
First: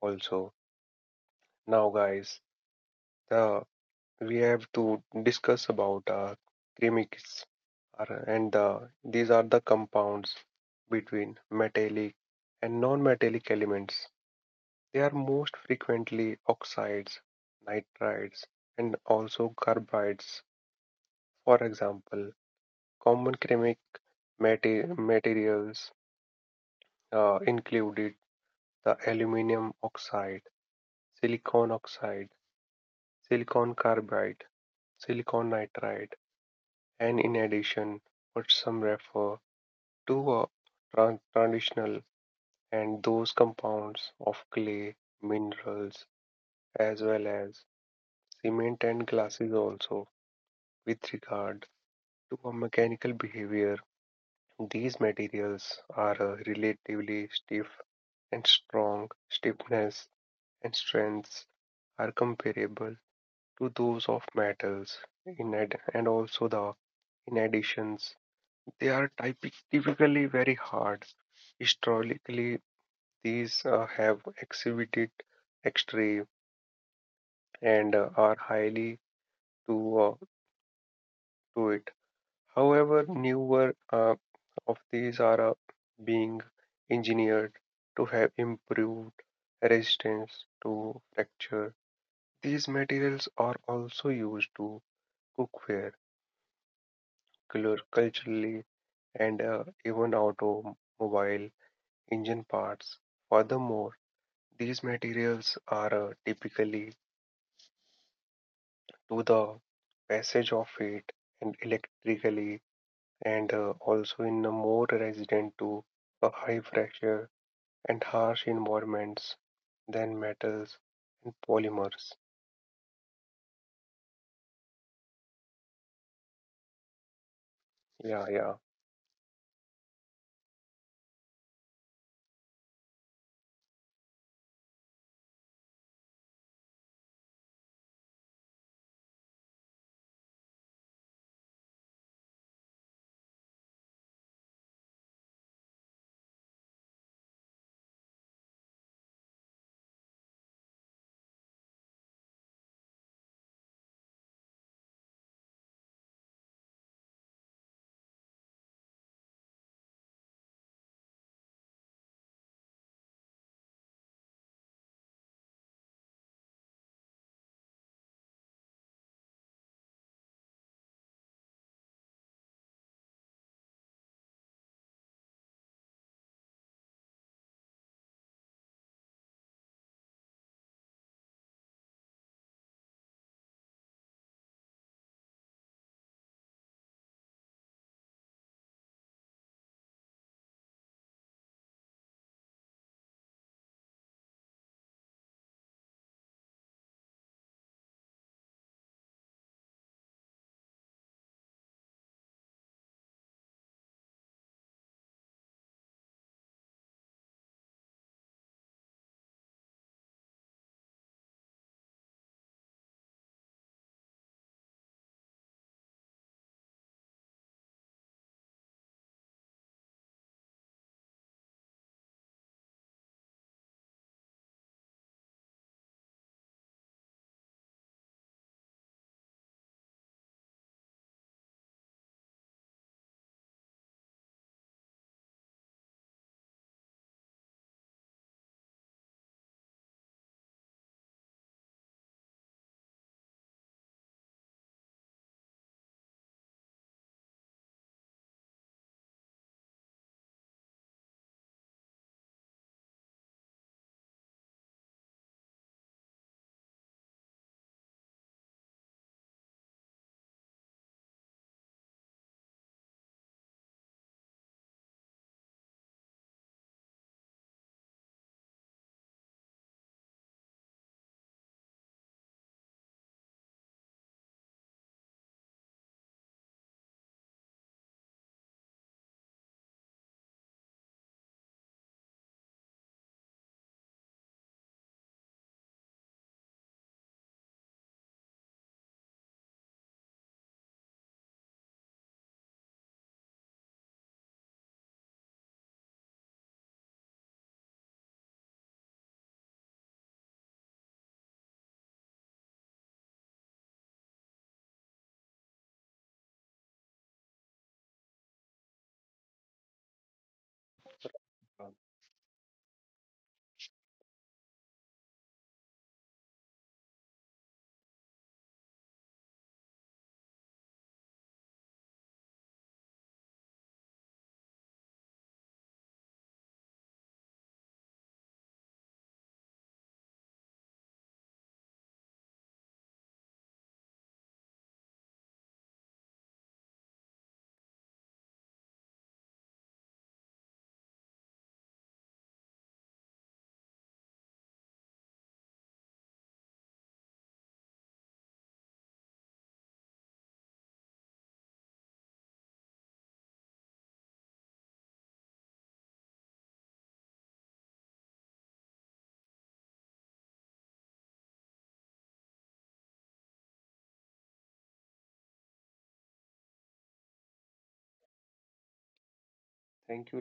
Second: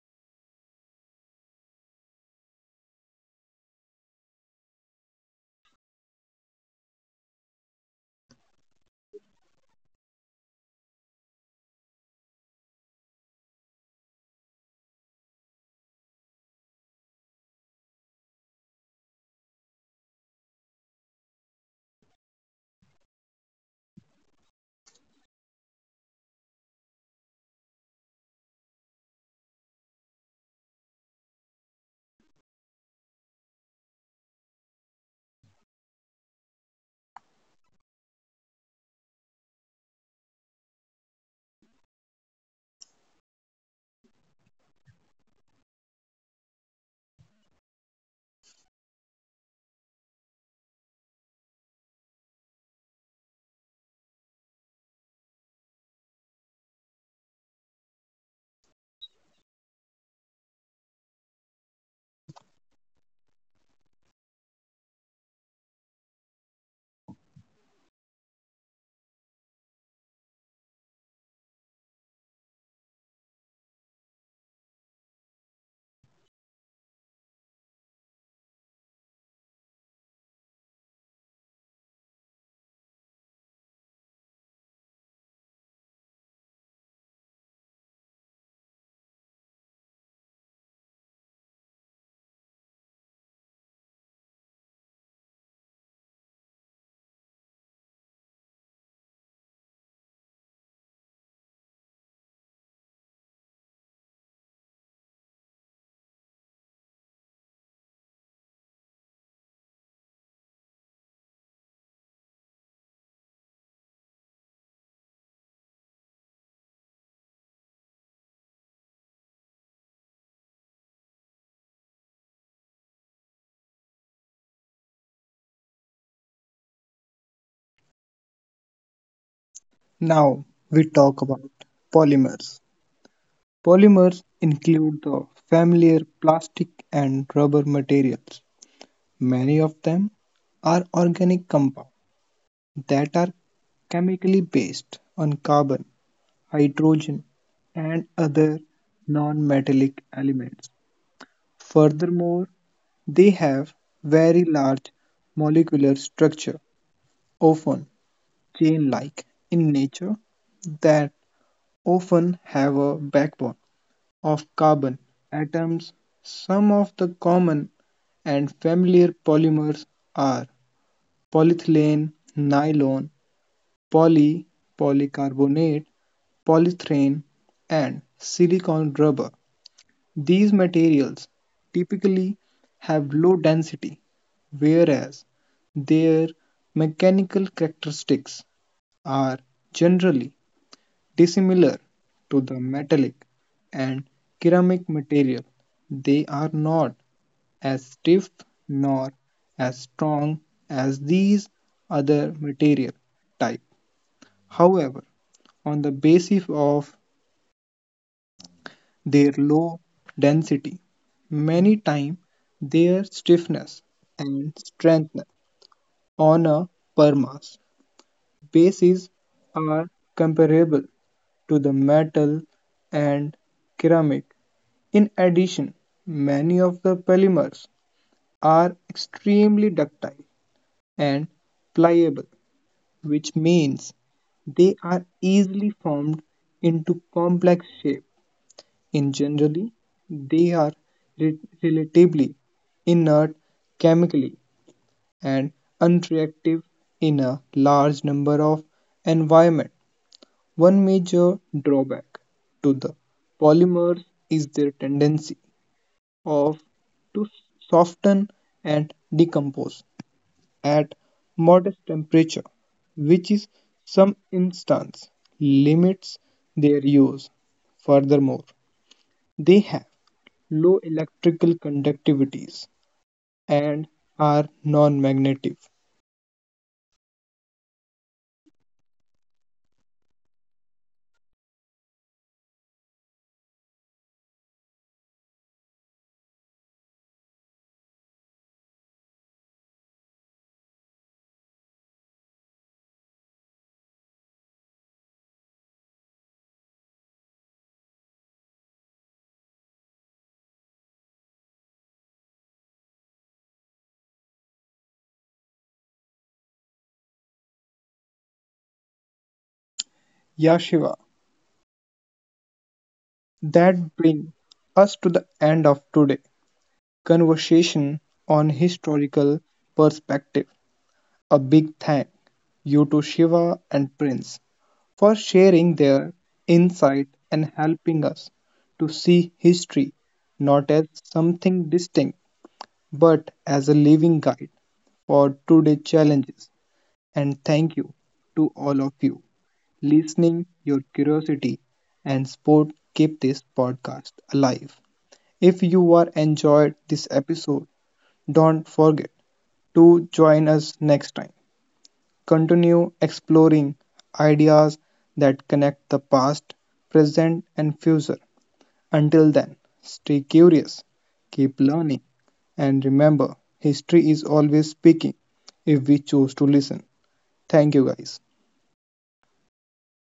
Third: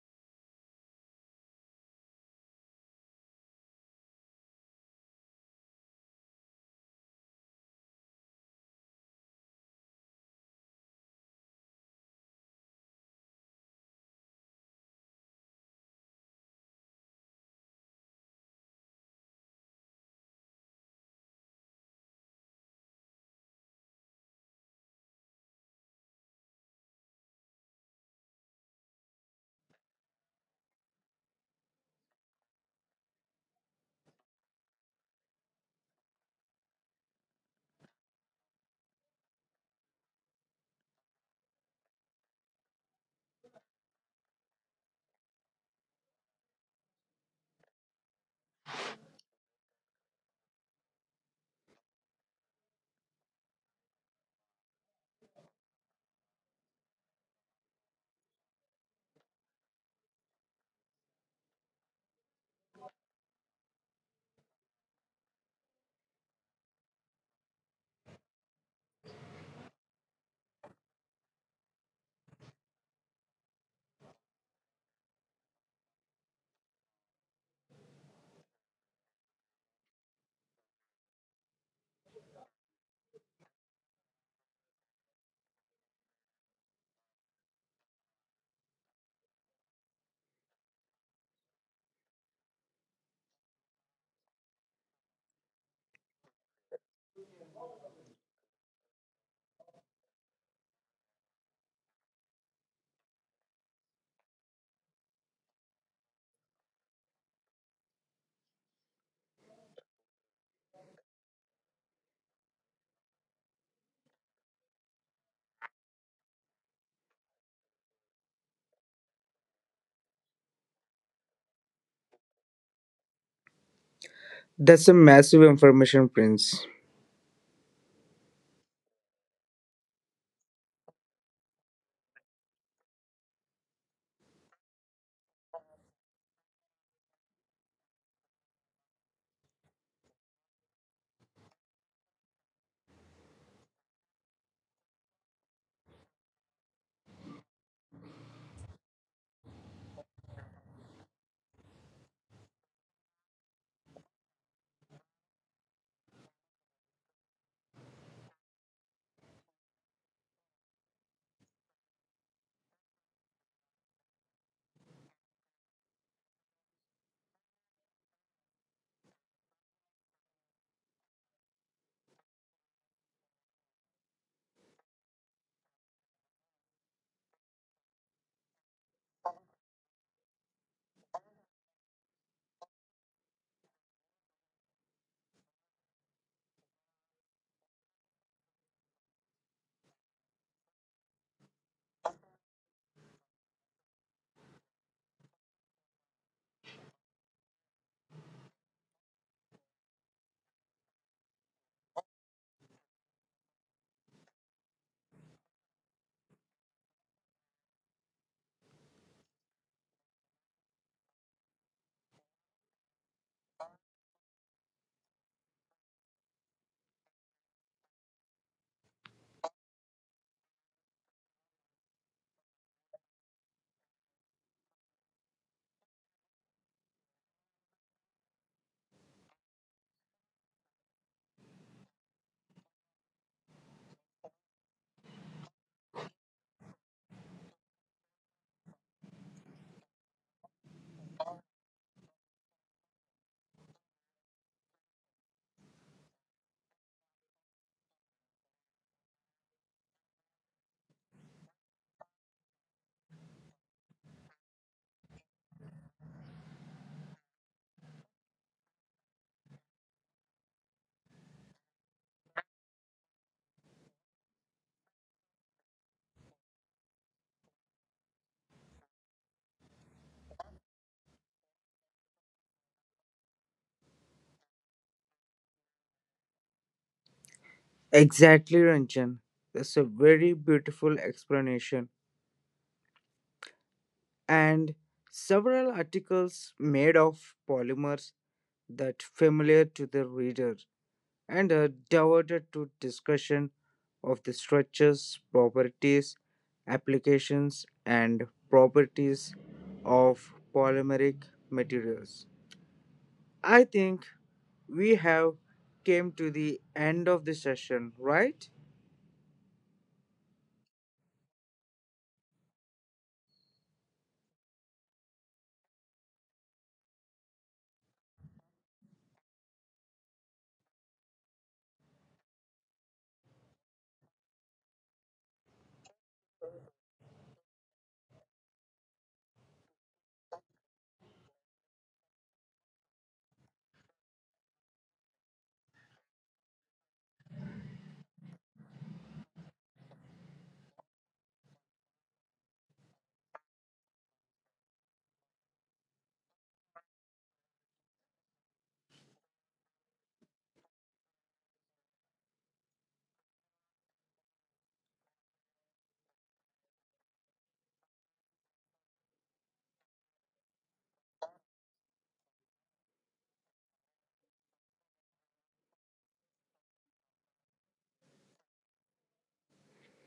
C: also. Now, guys, the we have to discuss about uh, chemics are- and uh, these are the compounds between metallic and non-metallic elements. They are most frequently oxides, nitrides, and also carbides. For example, common chemic mate- materials uh, included the aluminum oxide, silicon oxide, silicon carbide, silicon nitride, and in addition, what some refer two are tran- transitional and those compounds of clay, minerals, as well as cement and glasses also. With regard to a mechanical behavior, these materials are uh, relatively stiff and strong. Stiffness and strengths are comparable to those of metals. In ad- and also the in additions, they are typi- typically very hard historically. These uh, have exhibited extreme and uh, are highly to uh, to it. However, newer uh, of these are uh, being engineered to have improved resistance to fracture. These materials are also used to cookware, color culturally, and uh, even automobile engine parts. Furthermore, these materials are uh, typically to the passage of heat and electrically and uh, also in a more resident to a high pressure and harsh environments than metals and polymers.
B: That's a massive information, Prince.
C: Yeah, yeah.
A: Now we talk about polymers. Polymers include the familiar plastic and rubber materials. Many of them are organic compounds that are chemically based on carbon, hydrogen, and other non metallic elements. Furthermore, they have very large molecular structure, often chain like in nature, that often have a backbone of carbon atoms. Some of the common and familiar polymers are polyethylene, nylon, poly, polycarbonate, polyethylene, and silicone rubber. These materials typically have low density, whereas their mechanical characteristics are generally dissimilar to the metallic and ceramic material. They are not as stiff nor as strong as these other material type. However, on the basis of their low density, many times their stiffness and strength on a per mass basis are comparable to the metal and ceramic. In addition, many of the polymers are extremely ductile and pliable, which means they are easily formed into complex shape. In generally, they are re- relatively inert chemically and unreactive in a large number of environment. One major drawback to the polymers is their tendency of to soften and decompose at modest temperature, which in some instances limits their use. Furthermore, they have low electrical conductivities and are non-magnetic.
B: Exactly, Ranjan. That's a very beautiful explanation. And several articles made of polymers that familiar to the reader and are devoted to discussion of the structures, properties, applications and properties of polymeric materials. I think we have came to the end of the session, right?
A: Yeah, Shiva, that brings us to the end of today conversation on historical perspective. A big thank you to Shiva and Prince for sharing their insight and helping us to see history not as something distinct but as a living guide for today's challenges. And thank you to all of you listening, your curiosity and sport keep this podcast alive. If you are enjoyed this episode, don't forget to join us next time continue exploring ideas that connect the past, present, and future. Until then, stay curious, keep learning, and remember history is always speaking if we choose to listen. Thank you, guys.
C: Thank you,